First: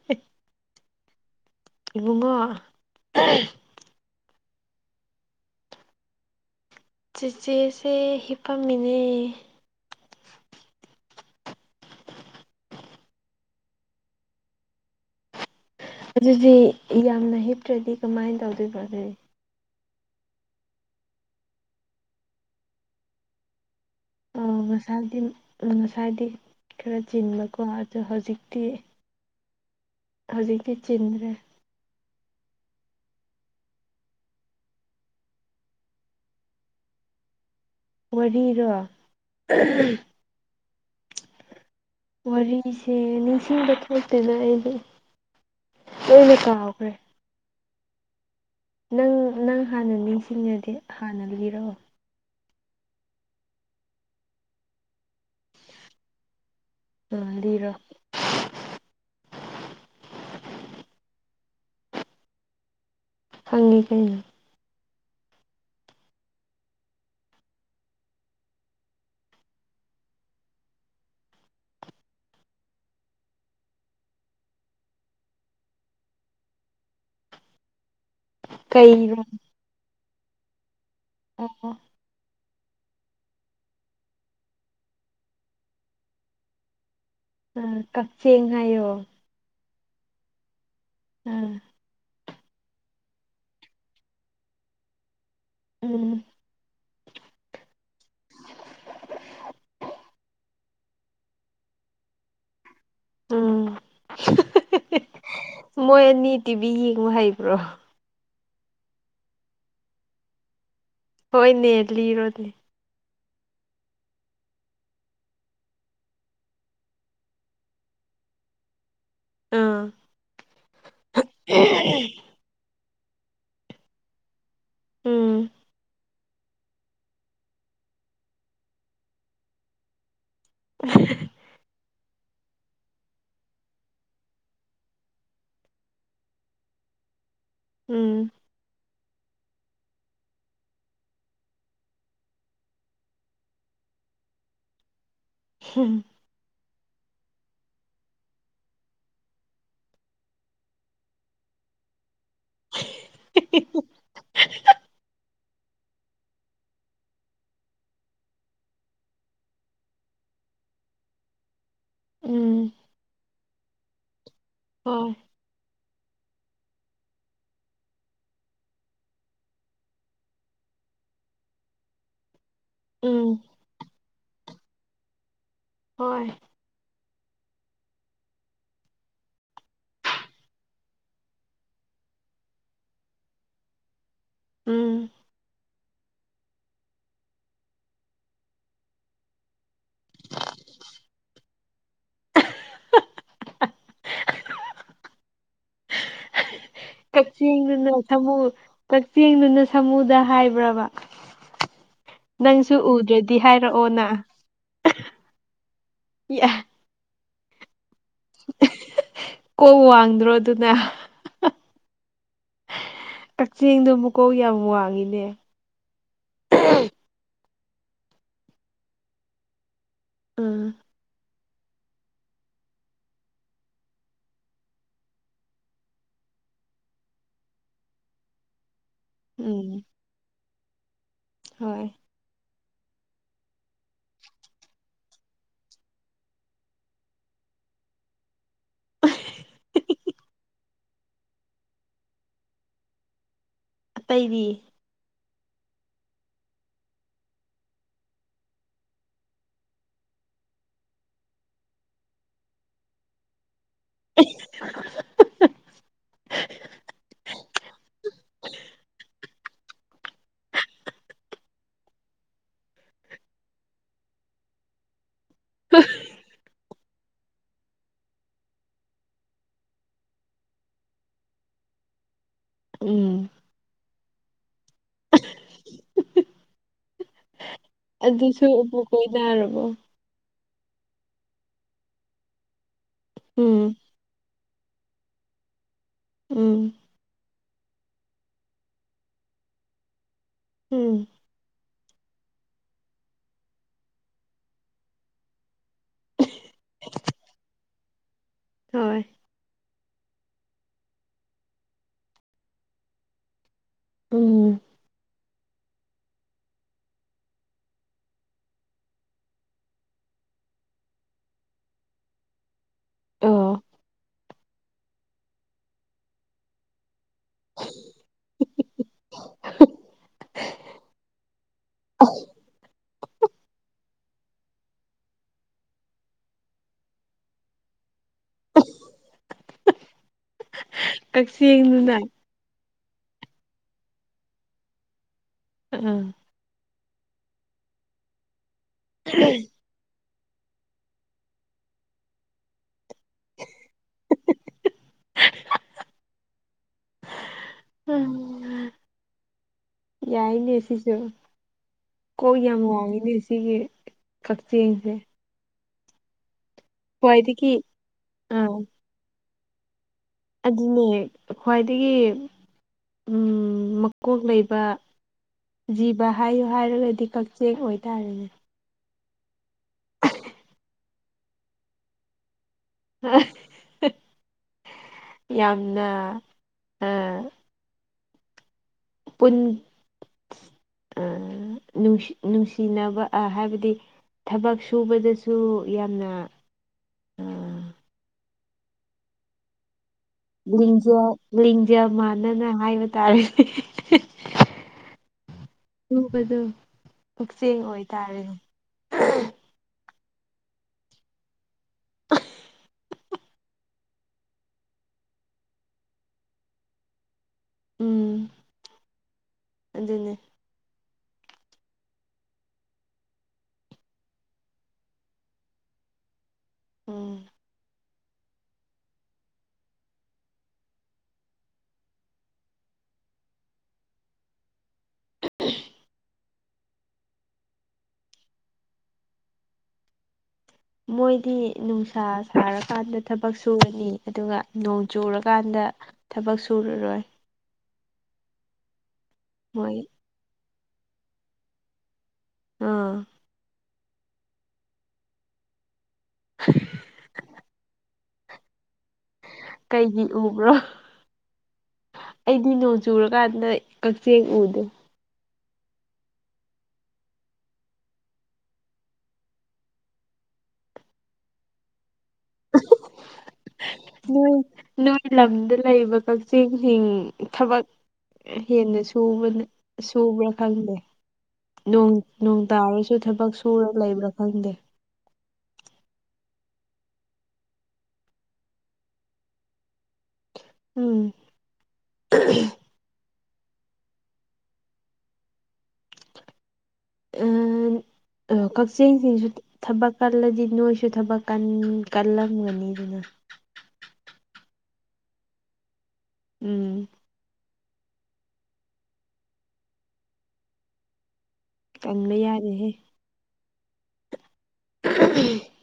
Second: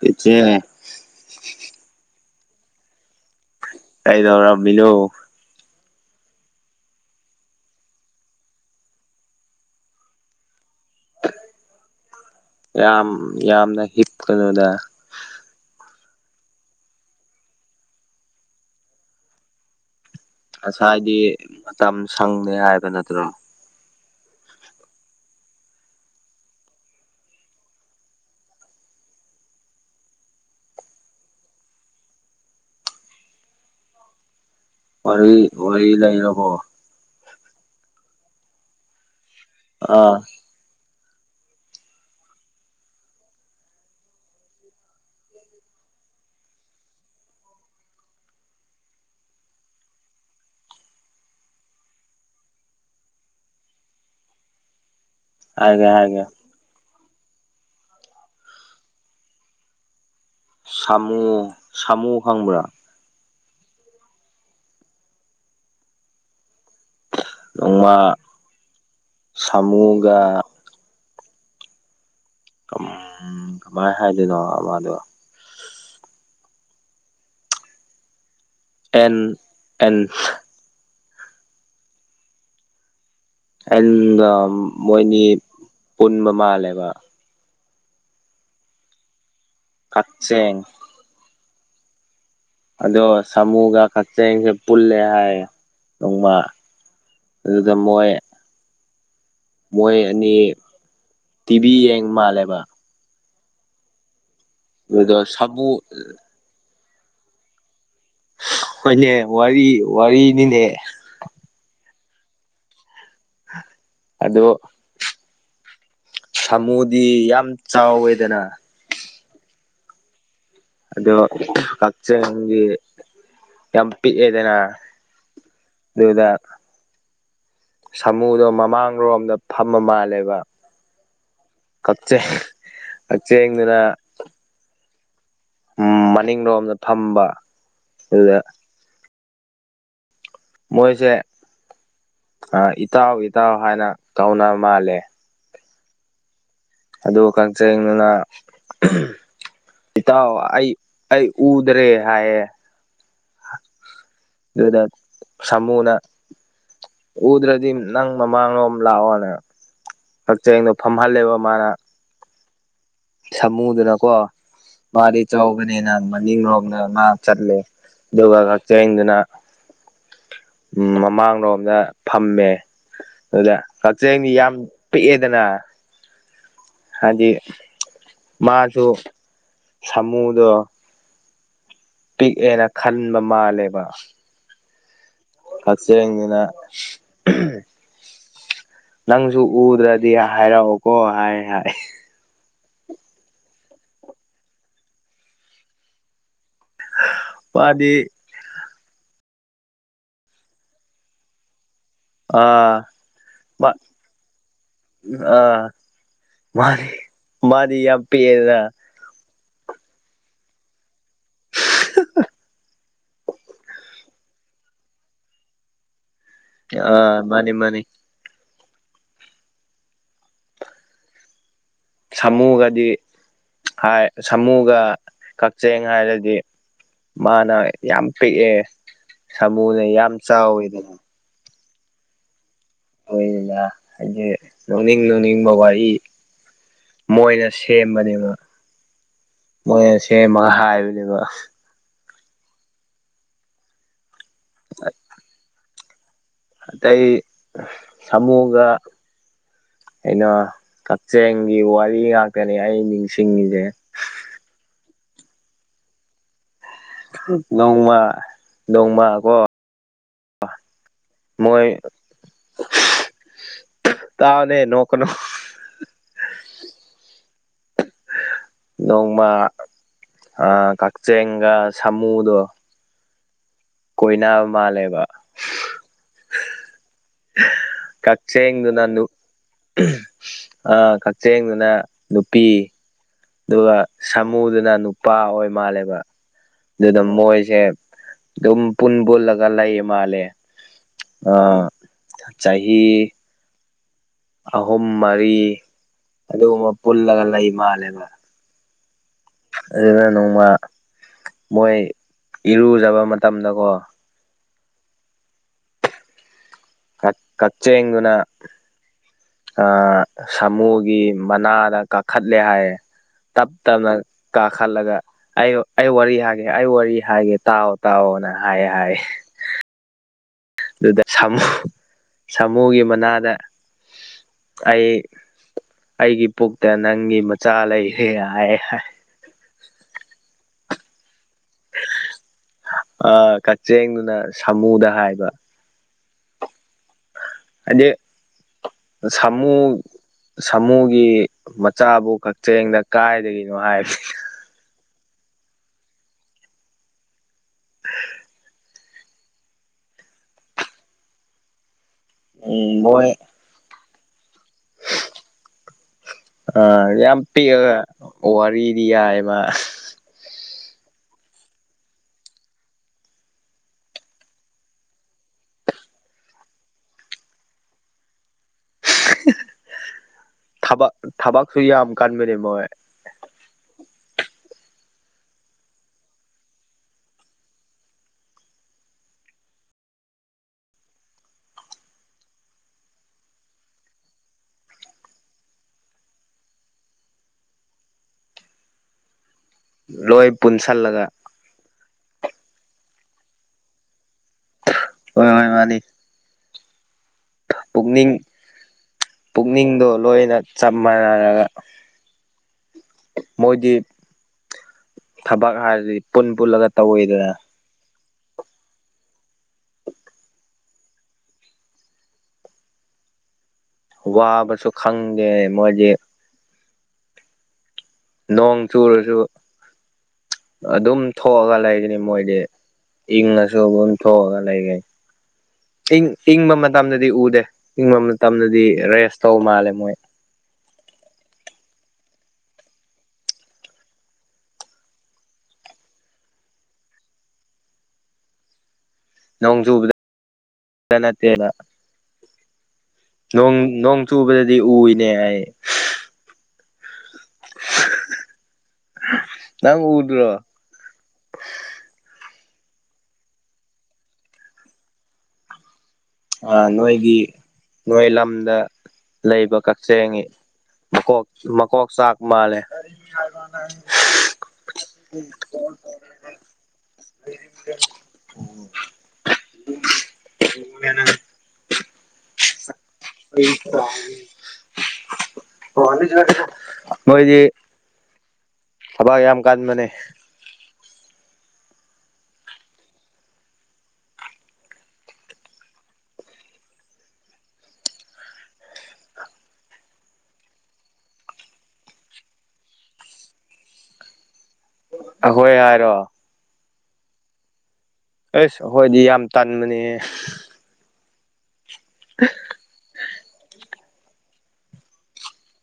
ꯏꯆꯦ ꯏꯕꯨꯡꯉꯣ ꯀꯩꯗꯧꯔꯝꯃꯤꯅꯣ ꯆꯤꯆꯦꯁꯦ ꯍꯤꯞꯄꯝꯃꯤꯅꯦ ꯌꯥꯝ ꯌꯥꯝ ꯌꯥꯝꯅ ꯍꯤꯞꯀꯅꯨꯗ ꯑꯗꯨꯗꯤ ꯌꯥꯝꯅ ꯍꯤꯞꯇ꯭ꯔꯗꯤ ꯀꯃꯥꯏꯟ ꯇꯧꯗꯣꯏꯕ ꯑꯗꯨꯗꯤ ꯉꯁꯥꯏꯗꯤ ꯃꯇꯝ ꯁꯪꯗꯦ ꯍꯥꯏꯕ ꯅꯠꯇ꯭ꯔꯣ ꯎꯝ ꯉꯁꯥꯏꯗꯤ ꯉꯁꯥꯏꯗꯤ ꯈꯔ ꯆꯤꯟꯕꯀꯣ ꯑꯗꯣ ꯍꯧꯖꯤꯛꯇꯤ ꯍꯧꯖꯤꯛꯇꯤ ꯆꯤꯟꯗ꯭ꯔꯦ ꯋꯥꯔꯤ ꯋꯥꯔꯤ ꯂꯩꯔꯕꯣ ꯋꯥꯔꯤꯔꯣ [unintelligible] ꯑꯥ ꯋꯥꯔꯤꯁꯦ ꯅꯤꯡꯁꯤꯡꯕ ꯊꯣꯛꯇꯦꯅ ꯑꯩꯗꯤ ꯂꯣꯏꯅꯥ ꯀꯥꯎꯒꯔꯦ ꯅꯪ ꯅꯪ ꯍꯥꯟꯅ ꯃꯤꯁꯤꯡꯉꯗꯤ ꯍꯥꯟꯅ ꯂꯩꯔꯛꯑꯣ ꯍꯥꯏꯒꯦ ꯍꯥꯏꯒꯦ ꯎꯝ ꯂꯤꯔꯣ ꯁꯥꯃꯨ ꯁꯥꯃꯨ ꯈꯪꯕ꯭ꯔꯥ ꯈꯪꯉꯤ ꯀꯩꯅꯣ ꯅꯣꯡꯃꯥ ꯁꯥꯃꯨꯒ ꯎꯝ ꯀꯃꯥꯏ ꯍꯥꯏꯗꯣꯏꯅꯣ ꯑꯃꯗꯣ ꯑꯦꯟ ꯀꯩꯔꯣ ꯑꯦꯟ ꯑꯣ ꯑꯣ ꯑꯦꯟꯒ ꯃꯣꯏꯅꯤ ꯄꯨꯟꯕ ꯃꯥꯜꯂꯦꯕ ꯎꯝ ꯀꯛꯆꯦꯡ ꯍꯥꯏꯌꯣ ꯀꯛꯆꯦꯡ ꯎꯝ ꯑꯗꯣ ꯁꯥꯃꯨꯒ ꯀꯛꯆꯤꯡꯁꯦ ꯄꯨꯜꯂꯦ ꯍꯥꯏ ꯎꯝ ꯅꯣꯡꯃ ꯑꯗꯨꯗ ꯃꯣꯏ ꯃꯣꯏ ꯑꯅꯤ ꯇꯤꯚꯤ ꯌꯦꯡ ꯃꯥꯜꯂꯦꯕ ꯎꯝ ꯑꯗꯨꯗꯣ ꯁꯥꯃꯨ [unintelligible] ꯃꯣꯏ ꯑꯅꯤ ꯇꯤꯚꯤ ꯌꯦꯡꯕ ꯍꯩꯕ꯭ꯔꯣ ꯍꯣꯏꯅꯦ ꯋꯥꯔꯤ ꯋꯥꯔꯤꯅꯤꯅꯦ ꯍꯣꯏꯅꯦ ꯂꯤꯔꯣꯅꯦ ꯑꯗꯣ ꯁꯥꯃꯨꯗꯤ ꯌꯥꯝ ꯆꯥꯎꯋꯦꯗꯅ ꯑꯥ ꯑꯗꯣ ꯀꯛꯆꯦꯡꯗꯤ ꯌꯥꯝ ꯄꯤꯛꯑꯦꯗꯅ ꯎꯝ ꯑꯗꯨꯗ ꯁꯥꯃꯨꯗꯣ ꯃꯃꯥꯡꯔꯣꯝꯗ ꯐꯝꯕ ꯃꯥꯜꯂꯦꯕ [unintelligible] [unintelligible] ꯀꯛꯆꯦꯡꯗꯨꯅ ꯎꯝ ꯃꯅꯤꯡꯔꯣꯝꯗ ꯐꯝꯕ ꯎꯝ ꯑꯗꯨꯗ ꯃꯣꯏꯁꯦ ꯑꯥ ꯏꯇꯥꯎ ꯏꯇꯥꯎ ꯍꯥꯏꯅ ꯇꯧꯅ ꯃꯥꯜꯂꯦ [unintelligible] ꯑꯗꯨ ꯀꯛꯆꯦꯡꯗꯨꯅ ꯏꯇꯥꯎ ꯑꯩ ꯑꯩ ꯎꯗ꯭ꯔꯦ ꯍꯥꯏꯌꯦ [unintelligible] ꯑꯗꯨꯗ ꯁꯥꯃꯨꯅ ꯎꯗ꯭ꯔꯥꯗꯤ ꯅꯪ ꯃꯃꯥꯡꯂꯣꯝ ꯂꯥꯛꯑꯣꯅ ꯀꯛꯆꯦꯡꯗꯣ ꯐꯝꯍꯜꯂꯦꯕ ꯃꯥꯅ ꯎꯝ ꯁꯃꯨꯗꯨꯅꯀꯣ ꯍꯣꯏ ꯃꯥꯗꯤ ꯆꯥꯎꯕꯅꯦꯅ ꯃꯅꯤꯡ ꯔꯣꯝꯗ ꯃꯥ ꯆꯠꯂꯦ ꯑꯗꯨꯒ ꯀꯛꯆꯦꯡꯗꯨꯅ ꯎꯝ ꯃꯃꯥꯡꯂꯣꯝꯗ ꯐꯝꯃꯦ ꯎꯝ ꯑꯗꯨꯗ ꯀꯛꯆꯦꯡꯗꯤ ꯌꯥꯝ ꯄꯤꯛꯑꯦꯗꯅ ꯍꯣꯏ ꯍꯥꯏꯗꯤ ꯃꯥꯁꯨ ꯁꯥꯃꯨꯗꯣ ꯄꯤꯛꯑꯦꯅ ꯈꯟꯕ ꯃꯥꯜꯂꯦꯕ ꯎꯝ ꯄꯠꯆ ꯑꯪꯅꯅꯥ ꯅꯪꯁꯨ ꯎꯗ꯭ꯔꯗꯤ ꯍꯥꯏꯔꯛꯑꯣꯀꯣ ꯍꯥꯏ ꯍꯥꯏ [unintelligible] ꯃꯥꯗꯤ ꯀꯛꯆꯤꯡꯅ ꯊꯃꯨ ꯀꯛꯆꯦꯡꯗꯨꯅ ꯁꯥꯃꯨꯗ ꯍꯥꯏꯕ꯭ꯔꯕ ꯅꯪꯁꯨ ꯑꯥ ꯎꯗ꯭ꯔꯗꯤ ꯍꯥꯏꯔꯛꯑꯣꯅ ꯑꯥ ꯃꯥꯔꯤ ꯃꯥꯔꯤ ꯌꯥꯝ ꯄꯤꯑꯦꯗ ꯀꯣꯛ ꯋꯥꯡꯗ꯭ꯔꯣ ꯑꯗꯨꯅ [unintelligible] ꯀꯛꯆꯤꯡꯗꯣ ꯃꯨꯀꯣꯛ ꯌꯥꯝ ꯋꯥꯡꯉꯤꯅꯦ ꯑ ꯃꯥꯅꯤ ꯃꯥꯅꯤ ꯎꯝ ꯁꯥꯃꯨꯒꯗꯤ ꯍꯥꯏ ꯁꯥꯃꯨꯒ ꯀꯛꯆꯤꯡ ꯍꯥꯏꯔꯗꯤ ꯃꯥꯅ ꯌꯥꯝ ꯄꯤꯛꯑꯦ ꯎꯝ ꯁꯥꯃꯨꯅ ꯌꯥꯝ ꯆꯥꯎꯋꯤꯗꯅ ꯍꯣꯏ ꯍꯅꯤꯗ ꯍꯥꯏꯗꯤ ꯅꯣꯡꯅꯤꯡ ꯅꯣꯡꯅꯤꯡꯕ ꯋꯥꯔꯤ ꯃꯣꯏꯅ ꯁꯦꯝꯕꯅꯦꯕ ꯃꯣꯏꯅ ꯁꯦꯝꯃꯒ ꯍꯥꯏꯕꯅꯦꯕ ꯑꯇꯩꯗꯤ ꯑꯇꯩ ꯁꯃꯨꯒ ꯑꯩꯅ ꯀꯛꯆꯦꯡꯒꯤ ꯋꯥꯔꯤ ꯉꯥꯛꯇꯅꯦ ꯑꯩ ꯅꯤꯡꯁꯤꯡꯉꯤꯁꯦ [unintelligible] ꯅꯣꯡꯃ ꯅꯣꯡꯃ ꯀꯣ [unintelligible] ꯃꯣꯏ ꯇꯥꯎꯅꯦ ꯅꯣꯛꯀꯅꯣ [inaudible] ꯅꯣꯡꯃ ꯀꯛꯆꯤꯡꯒ ꯁꯥꯃꯨꯗꯣ ꯎꯝ ꯀꯣꯏꯅꯕ ꯃꯥꯜꯂꯦꯕ ꯑꯗꯨꯁꯨ ꯀꯆꯦꯡ ꯎꯄꯨ ꯗꯨꯅ ꯅꯨ ꯀꯣꯏꯅꯔꯕꯣ ꯑ ꯀꯛꯆꯤꯡꯗꯨꯅ ꯅꯨꯄꯤ ꯎꯝ ꯑꯗꯨꯒ ꯁꯥꯃꯨꯗꯨꯅ ꯅꯨꯄꯥ ꯑꯣꯏ ꯃꯥꯜꯂꯦꯕ ꯎꯝ ꯑꯗꯨꯗ ꯃꯣꯏꯁꯦ ꯑꯗꯨꯝ ꯄꯨꯟ ꯄꯨꯜꯂꯒ ꯂꯩꯌꯦ ꯃꯥꯜꯂꯦ ꯎꯝ ꯑ ꯆꯍꯤ ꯑꯍꯨꯝ ꯃꯔꯤ ꯑꯗꯨꯒꯨꯝꯕ ꯄꯨꯜꯂꯒ ꯂꯩ ꯃꯥꯜꯂꯦꯕ ꯍꯣꯏ ꯑꯗꯨꯅ ꯅꯣꯡꯃ ꯃꯣꯏ ꯏꯔꯨꯖꯕ ꯃꯇꯝꯗꯀꯣ ꯎꯝ ꯀ ꯀꯆꯦꯡꯗꯨꯅ ꯁꯥꯃꯨꯒꯤ ꯃꯅꯥꯗ ꯀꯥꯈꯠꯂꯦ ꯍꯥꯏꯌꯦ ꯇꯞ ꯑꯣ ꯇꯞꯅ ꯀꯥꯈꯠꯂꯒ ꯑꯩ ꯑꯩ ꯋꯥꯔꯤ ꯍꯥꯏꯒꯦ ꯑꯩ ꯋꯥꯔꯤ ꯍꯥꯏꯒꯦ ꯇꯥꯎꯑꯣ ꯇꯥꯎꯑꯣꯅ ꯍꯥꯏ ꯍꯥꯏ [unintelligible] ꯑꯗꯨꯗ ꯁꯥꯃꯨ ꯁꯥꯃꯨꯒꯤ ꯃꯅꯥꯗ ꯑꯩ ꯑꯩꯒꯤ ꯄꯨꯛꯇ ꯅꯪꯒꯤ ꯃꯆꯥ ꯂꯩꯔꯦ ꯍꯥꯏ ꯍꯥꯏ ꯀꯛꯆꯦꯡꯗꯨꯅ ꯑ ꯀꯛꯆꯦꯡꯗꯨꯅ ꯁꯥꯃꯨꯗ ꯍꯥꯏꯕ ꯎꯝ ꯎꯝ ꯍꯥꯏꯗꯤ ꯁꯃꯨ ꯁꯥꯃꯨꯒꯤ ꯃꯆꯥꯕꯨ ꯀꯛꯆꯤꯡꯗ ꯀꯥꯏꯗꯒꯤꯅꯣ ꯍꯥꯏꯕ ꯌꯥꯏꯅꯦꯁꯤꯁꯨ ꯀꯣꯏ ꯌꯥꯝ ꯎꯝ ꯃꯣꯏ ꯋꯥꯡꯉꯤꯅꯦ ꯁꯤꯒꯤ ꯀꯛꯆꯦꯡꯁꯦ ꯑꯥ ꯌꯥꯝ ꯈ꯭ꯋꯥꯏꯗꯒꯤ ꯄꯤꯛꯑꯒ ꯑꯥ ꯋꯥꯔꯤꯗꯤ ꯌꯥꯏꯕ ꯑꯗꯨꯅꯦ ꯈ꯭ꯋꯥꯏꯗꯒꯤ ꯃꯀꯣꯛ ꯂꯩꯕ ꯖꯤꯕ ꯍꯥꯏꯌꯨ ꯍꯥꯏꯔꯒꯗꯤ ꯀꯛꯆꯦꯛ ꯑꯣꯏꯇꯥꯔꯦꯅꯦ ꯊꯕꯛ ꯊꯕꯛꯁꯨ ꯌꯥꯝ ꯀꯟꯕꯅꯦ ꯃꯣꯏ ꯌꯥꯝꯅ ꯑ ꯄꯨꯟ ꯑ ꯅꯨꯡꯁꯤ ꯅꯨꯡꯁꯤꯅꯕ ꯑ ꯍꯥꯏꯕꯗꯤ ꯊꯕꯛ ꯁꯨꯕꯗꯁꯨ ꯌꯥꯝꯅ ꯑꯥ [inaudible] ꯂꯤꯡꯖꯦꯜ ꯂꯤꯡꯖꯦꯜ ꯃꯥꯟꯅꯅ ꯍꯥꯏꯕ ꯇꯥꯔꯦ ꯍꯣꯏ ꯍꯣꯏ ꯃꯥꯅꯤ ꯄꯨꯛꯅꯤꯡ [unintelligible] ꯄꯨꯛꯅꯤꯡꯗꯣ ꯂꯣꯏꯅ ꯆꯞ ꯃꯥꯟꯅꯔꯒ ꯃꯣꯏꯗꯤ ꯊꯕꯛ ꯍꯥꯏꯔꯗꯤ ꯄꯨꯟ ꯄꯨꯜꯂꯒ ꯇꯧꯋꯤꯗꯅ ꯎꯝ ꯑꯗꯨꯅꯦ ꯋꯥꯕꯁꯨ ꯈꯪꯗꯦ ꯃꯣꯏꯗꯤ ꯎꯝ ꯅꯣꯡ ꯆꯨꯔꯁꯨ ꯑꯗꯨꯝ ꯊꯣꯛꯑꯒ ꯂꯩꯔꯤꯅꯤ ꯃꯣꯏꯗꯤ [unintelligible] ꯏꯪ ꯏꯪꯕ ꯃꯇꯝꯗꯗꯤ ꯎꯗꯦ ꯏꯪꯕ ꯃꯇꯝꯗꯗꯤ ꯔꯦꯁ ꯇꯧ ꯃꯥꯜꯂꯦ ꯃꯣꯏ ꯃꯣꯏꯗꯤ ꯅꯨꯡꯁꯥ ꯁꯥꯔꯀꯥꯟꯗ ꯊꯕꯛ ꯁꯨꯔꯅꯤ ꯑꯗꯨꯒ ꯅꯣꯡ ꯆꯨꯔꯀꯥꯟꯗ ꯊꯕꯛ ꯁꯨꯔꯔꯣꯏ ꯃꯣꯏ [unintelligible] ꯑ ꯅꯣꯡ ꯅꯣꯡ ꯆꯨꯕꯗꯗꯤ ꯎꯏꯅꯦ ꯍꯥꯏ [inaudible] ꯅꯪ ꯀꯩꯒꯤ ꯎꯗ꯭ꯔꯣ ꯎꯕ꯭ꯔꯣ ꯑꯩꯗꯤ ꯅꯣꯡ ꯆꯨꯔꯀꯥꯟꯗ ꯀꯛꯆꯦꯛ ꯎꯗꯦ ꯑ ꯅꯣꯏꯒꯤ ꯅꯣꯏ ꯂꯝꯗ ꯂꯩꯕ ꯀꯛꯆꯤꯡꯒꯤ ꯃꯀꯣꯛ ꯃꯀꯣꯛ ꯆꯥꯛꯄ ꯃꯥꯜꯂꯦ ꯅꯣꯏ ꯅꯣꯏ ꯂꯝꯗ ꯂꯩꯕ ꯀꯛꯆꯤꯡꯁꯤꯡ ꯊꯕꯛ ꯍꯦꯟꯅ ꯁꯨꯕꯅ ꯁꯨꯕ꯭ꯔꯥ ꯈꯪꯗꯦ ꯅꯣꯡ ꯅꯣꯡ ꯇꯥꯔꯁꯨ ꯊꯕꯛ ꯁꯨꯔ ꯂꯩꯕ꯭ꯔꯥ ꯈꯪꯗꯦ [unintelligible] ꯃꯥꯏꯗꯤ ꯊꯕꯛ ꯌꯥꯝ ꯀꯥꯟꯕꯅꯦ ꯎꯝ [unintelligible] ꯎꯝ ꯀꯛꯆꯤꯡꯁꯤꯁꯨ ꯊꯕꯛ ꯀꯜꯂꯗꯤ ꯅꯣꯏꯁꯨ ꯊꯕꯛ ꯀꯜ ꯀꯜꯂꯝꯒꯅꯤꯗꯅ ꯑꯩꯈꯣꯏ ꯍꯥꯏꯔꯣ ꯎꯝ ꯑꯁ ꯑꯈꯣꯏꯗꯤ ꯌꯥꯝ ꯇꯟꯕꯅꯦꯍꯦ ꯇꯟꯕ ꯌꯥꯔꯣꯢꯍꯦ [inaudible]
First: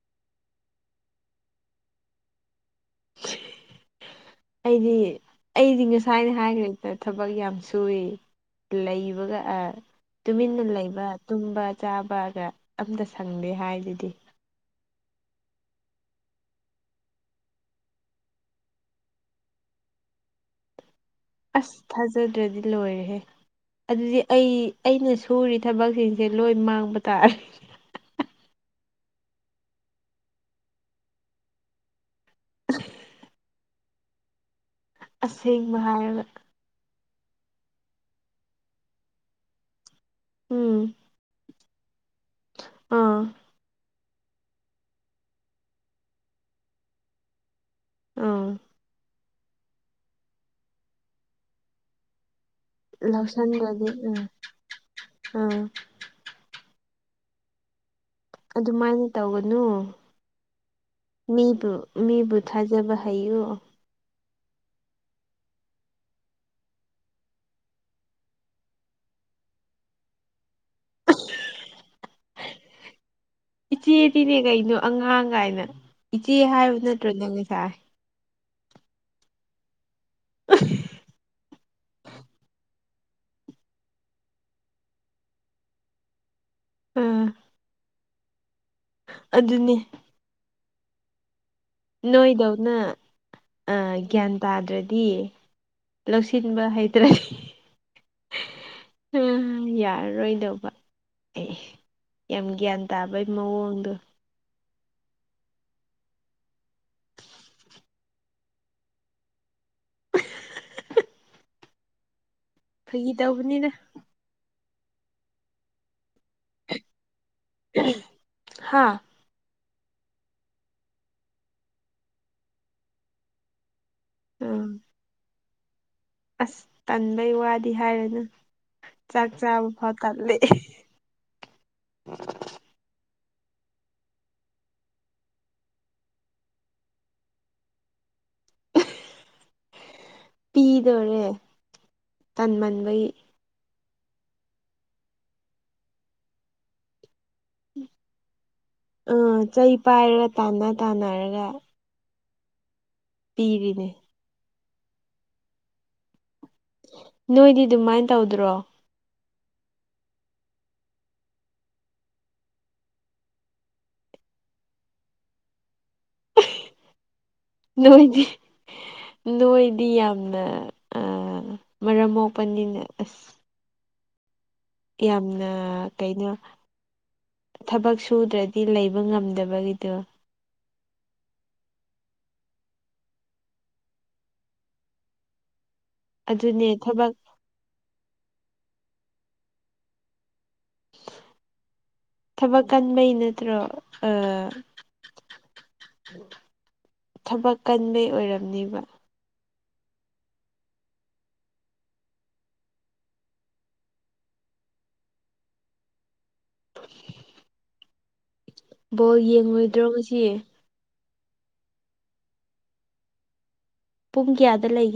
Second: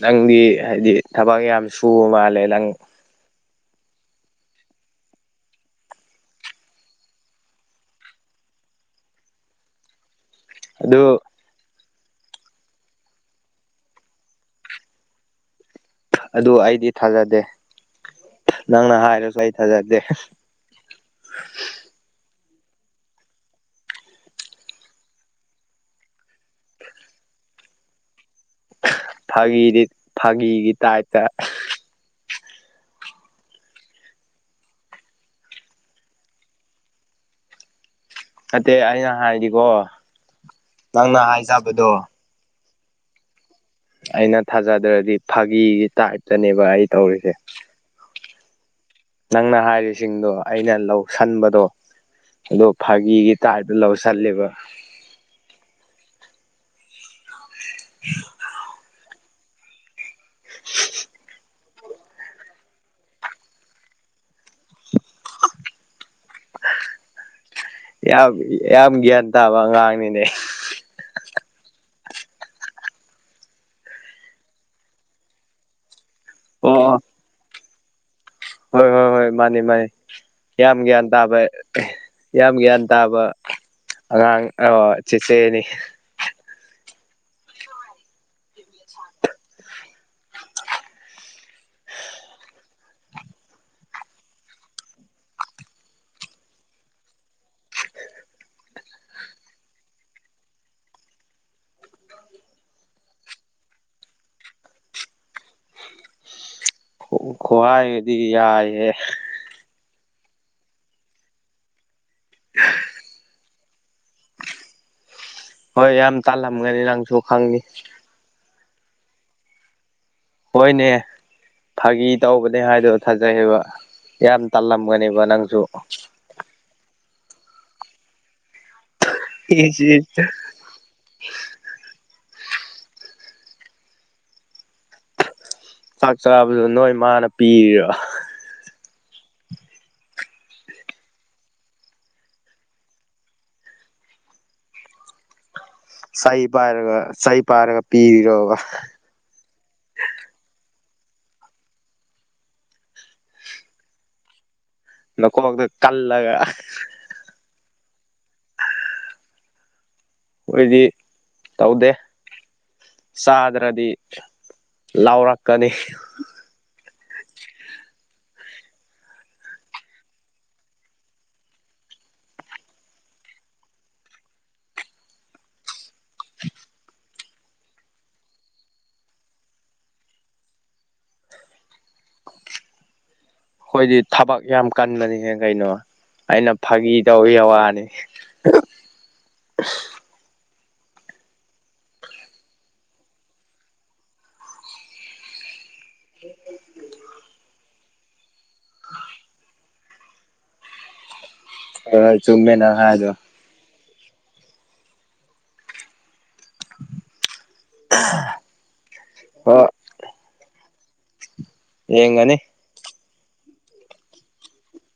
ꯅꯪꯗꯤ ꯍꯥꯏꯗꯤ ꯊꯕꯛ ꯌꯥꯝ ꯁꯨꯕ ꯃꯥꯜꯂꯦ ꯅꯪ [inaudible] ꯑꯩꯗꯤ ꯑꯩꯗꯤ ꯉꯁꯥꯏꯅ ꯍꯥꯏꯈ꯭ꯔꯦꯗ ꯊꯕꯛ ꯌꯥꯝ ꯁꯨꯏ ꯂꯩꯕꯒ ꯑꯥ ꯇꯨꯃꯤꯟꯅ ꯂꯩꯕ ꯑꯗꯨ ꯇꯨꯝꯕ ꯆꯥꯕꯒ ꯑꯝꯇ ꯁꯪꯗꯦ ꯍꯥꯏꯗꯨꯗꯤ ꯑꯗꯨ ꯑꯩꯗꯤ ꯊꯥꯖꯗꯦ ꯅꯪꯅ ꯍꯥꯏꯔꯁꯨ ꯑꯩ ꯊꯥꯖꯗꯦ ꯑꯁ ꯊꯥꯖꯗ꯭ꯔꯗꯤ ꯂꯣꯏꯔꯦꯍꯦ ꯑꯗꯨꯗꯤ ꯑꯩ ꯑꯩꯅ ꯁꯨꯔꯤ ꯊꯕꯛꯁꯤꯡꯁꯦ ꯂꯣꯏ ꯃꯥꯡꯕ ꯇꯥꯔꯦ ꯐꯥꯒꯤꯗꯤ ꯐꯥꯒꯤꯒꯤ ꯇꯥꯏꯞꯇ ꯑꯁꯦꯡꯕ ꯍꯥꯏꯔꯒ ꯅꯠꯇꯦ ꯑꯩꯅ ꯍꯥꯏꯗꯤꯀꯣ ꯎꯝ ꯅꯪꯅ ꯍꯥꯏꯖꯕꯗꯣ ꯑꯥ ꯑꯩꯅ ꯊꯥꯖꯗ꯭ꯔꯗꯤ ꯐꯥꯒꯤꯒꯤ ꯇꯥꯏꯞꯇꯅꯦꯕ ꯑꯩ ꯇꯧꯔꯤꯁꯦ ꯑꯣ ꯅꯪꯅ ꯍꯥꯏꯔꯤꯁꯤꯡꯗꯣ ꯑꯩꯅ ꯂꯧꯁꯟꯕꯗꯣ ꯑꯗꯣ ꯐꯥꯒꯤꯒꯤ ꯇꯥꯏꯞꯇ ꯂꯧꯁꯟꯗ꯭ꯔꯗꯤ ꯂꯧꯁꯜꯂꯦꯕ ꯎꯝ [inaudible] ꯑꯗꯨꯃꯥꯏꯅ ꯇꯧꯒꯅꯨ ꯃꯤꯕꯨ ꯃꯤꯕꯨ ꯊꯥꯖꯕ ꯍꯩꯌꯨ ꯌꯥꯝ ꯌꯥꯝ ꯒ꯭ꯌꯥꯟ ꯇꯥꯕ ꯑꯉꯥꯡꯅꯤꯅꯦ ꯏꯆꯦꯗꯤꯅꯦ ꯀꯩꯅꯣ ꯑꯉꯥꯡ ꯀꯥꯏꯅ ꯏꯆꯦ ꯍꯥꯏꯕ ꯑꯣ ꯑꯣ ꯅꯠꯇ꯭ꯔꯣ ꯅꯪ ꯉꯁꯥꯏ ꯍꯣꯏ ꯍꯣꯏ ꯍꯣꯏ ꯃꯥꯅꯤ ꯃꯥꯅꯤ ꯌꯥꯝ ꯒ꯭ꯌꯥꯟ ꯇꯥꯕ ꯌꯥꯝ ꯒ꯭ꯌꯥꯟ ꯇꯥꯕ ꯑꯉꯥꯡ ꯑꯣ ꯆꯤꯆꯦꯅꯤ ꯎꯝ ꯑꯗꯨꯅꯤ ꯅꯣꯏꯗꯧꯅ ꯑꯥ ꯒ꯭ꯌꯥꯟ ꯇꯥꯗ꯭ꯔꯗꯤ ꯂꯧꯁꯤꯟꯕ ꯍꯩꯇ꯭ꯔꯦ ꯎꯝ ꯌꯥꯔꯔꯣꯏꯗꯧꯕ ꯑꯩ ꯌꯥꯝ ꯒ꯭ꯌꯥꯟ ꯇꯥꯕꯩ ꯃꯋꯣꯡꯗꯣ ꯑꯣ ꯈꯨꯍꯥꯏꯒꯗꯤ ꯌꯥꯏꯍꯦ [unintelligible] [unintelligible] ꯐꯒꯤ ꯇꯧꯕꯅꯤꯅ ꯍꯣꯏ ꯌꯥꯝ ꯇꯥꯜꯂꯝꯒꯅꯤ ꯅꯪꯁꯨ ꯈꯪꯉꯤ ꯍꯥꯥ ꯍꯣꯏꯅꯦ ꯐꯥꯒꯤ ꯇꯧꯕꯅꯦ ꯍꯥꯏꯗꯣ ꯊꯥꯖꯩ ꯍꯥꯏꯕ ꯌꯥꯝ ꯎꯝ ꯇꯜꯂꯝꯒꯅꯦꯕ ꯅꯪꯖꯨ ꯑꯁ ꯇꯟꯕꯩ ꯋꯥꯗꯤ ꯍꯥꯏꯔꯅꯨ ꯆꯥꯛ ꯆꯥꯕ ꯐꯥꯎ ꯇꯜꯂꯤ ꯆꯥꯛ ꯆꯥꯕꯗꯨ ꯅꯣꯏ ꯃꯥꯅ ꯄꯤꯔ ꯄꯤꯗꯣꯔꯦ ꯇꯟꯃꯟꯕꯩ ꯆꯩ ꯄꯥꯏꯔꯒ ꯆꯩ ꯄꯥꯏꯔꯒ ꯄꯤꯔꯤꯔꯣꯕ ꯎꯝ ꯆꯩ ꯄꯥꯏꯔꯒ ꯇꯥꯟꯅ ꯇꯥꯟꯅꯔꯒ ꯄꯤꯔꯤꯅꯦ ꯅꯀꯣꯛꯇ ꯀꯜꯂꯒ ꯅꯣꯏꯗꯤ ꯑꯗꯨꯃꯥꯏꯟ ꯇꯧꯗ꯭ꯔꯣ ꯈꯣꯏꯗꯤ ꯇꯧꯗꯦ ꯆꯥꯗ꯭ꯔꯗꯤ ꯂꯥꯎꯔꯛꯀꯅꯤ ꯅꯣꯏꯗꯤ ꯅꯣꯏꯗꯤ ꯌꯥꯝꯅ ꯑꯥ ꯃꯔꯝ ꯃꯣꯛꯄꯅꯤꯅ ꯑꯁ ꯌꯥꯝꯅ ꯀꯩꯅꯣ ꯊꯕꯛ ꯁꯨꯗ꯭ꯔꯗꯤ ꯂꯩꯕ ꯉꯝꯗꯕꯒꯤꯗꯣ ꯑꯩꯈꯣꯏꯗꯤ ꯊꯕꯛ ꯌꯥꯝ ꯀꯟꯕꯅꯤꯍꯦ ꯀꯩꯅꯣ ꯑꯩꯅ ꯑꯗꯨꯅꯦ ꯐꯥꯒꯤ ꯊꯕꯛ ꯇꯧꯒꯤ ꯋꯥꯅꯤ [unintelligible] [inaudible] ꯊꯕꯛ ꯀꯟꯕꯩ ꯅꯠꯇ꯭ꯔꯣ ꯑ ꯊꯕꯛ ꯀꯟꯕꯩ ꯑꯣꯏꯔꯝꯅꯤꯕ ꯍꯣꯏ ꯍꯣꯏ ꯆꯨꯝꯃꯦ ꯅꯪ ꯍꯥꯏꯗꯣ [inaudible] [unintelligible] ꯕꯣꯜ ꯍꯣꯏ ꯌꯦꯡꯂꯉꯣꯏꯗ꯭ꯔꯣ ꯉꯁꯤ ꯌꯦꯡꯒꯅꯤ ꯄꯨꯡ ꯀꯌꯥꯗ ꯂꯩꯒꯦ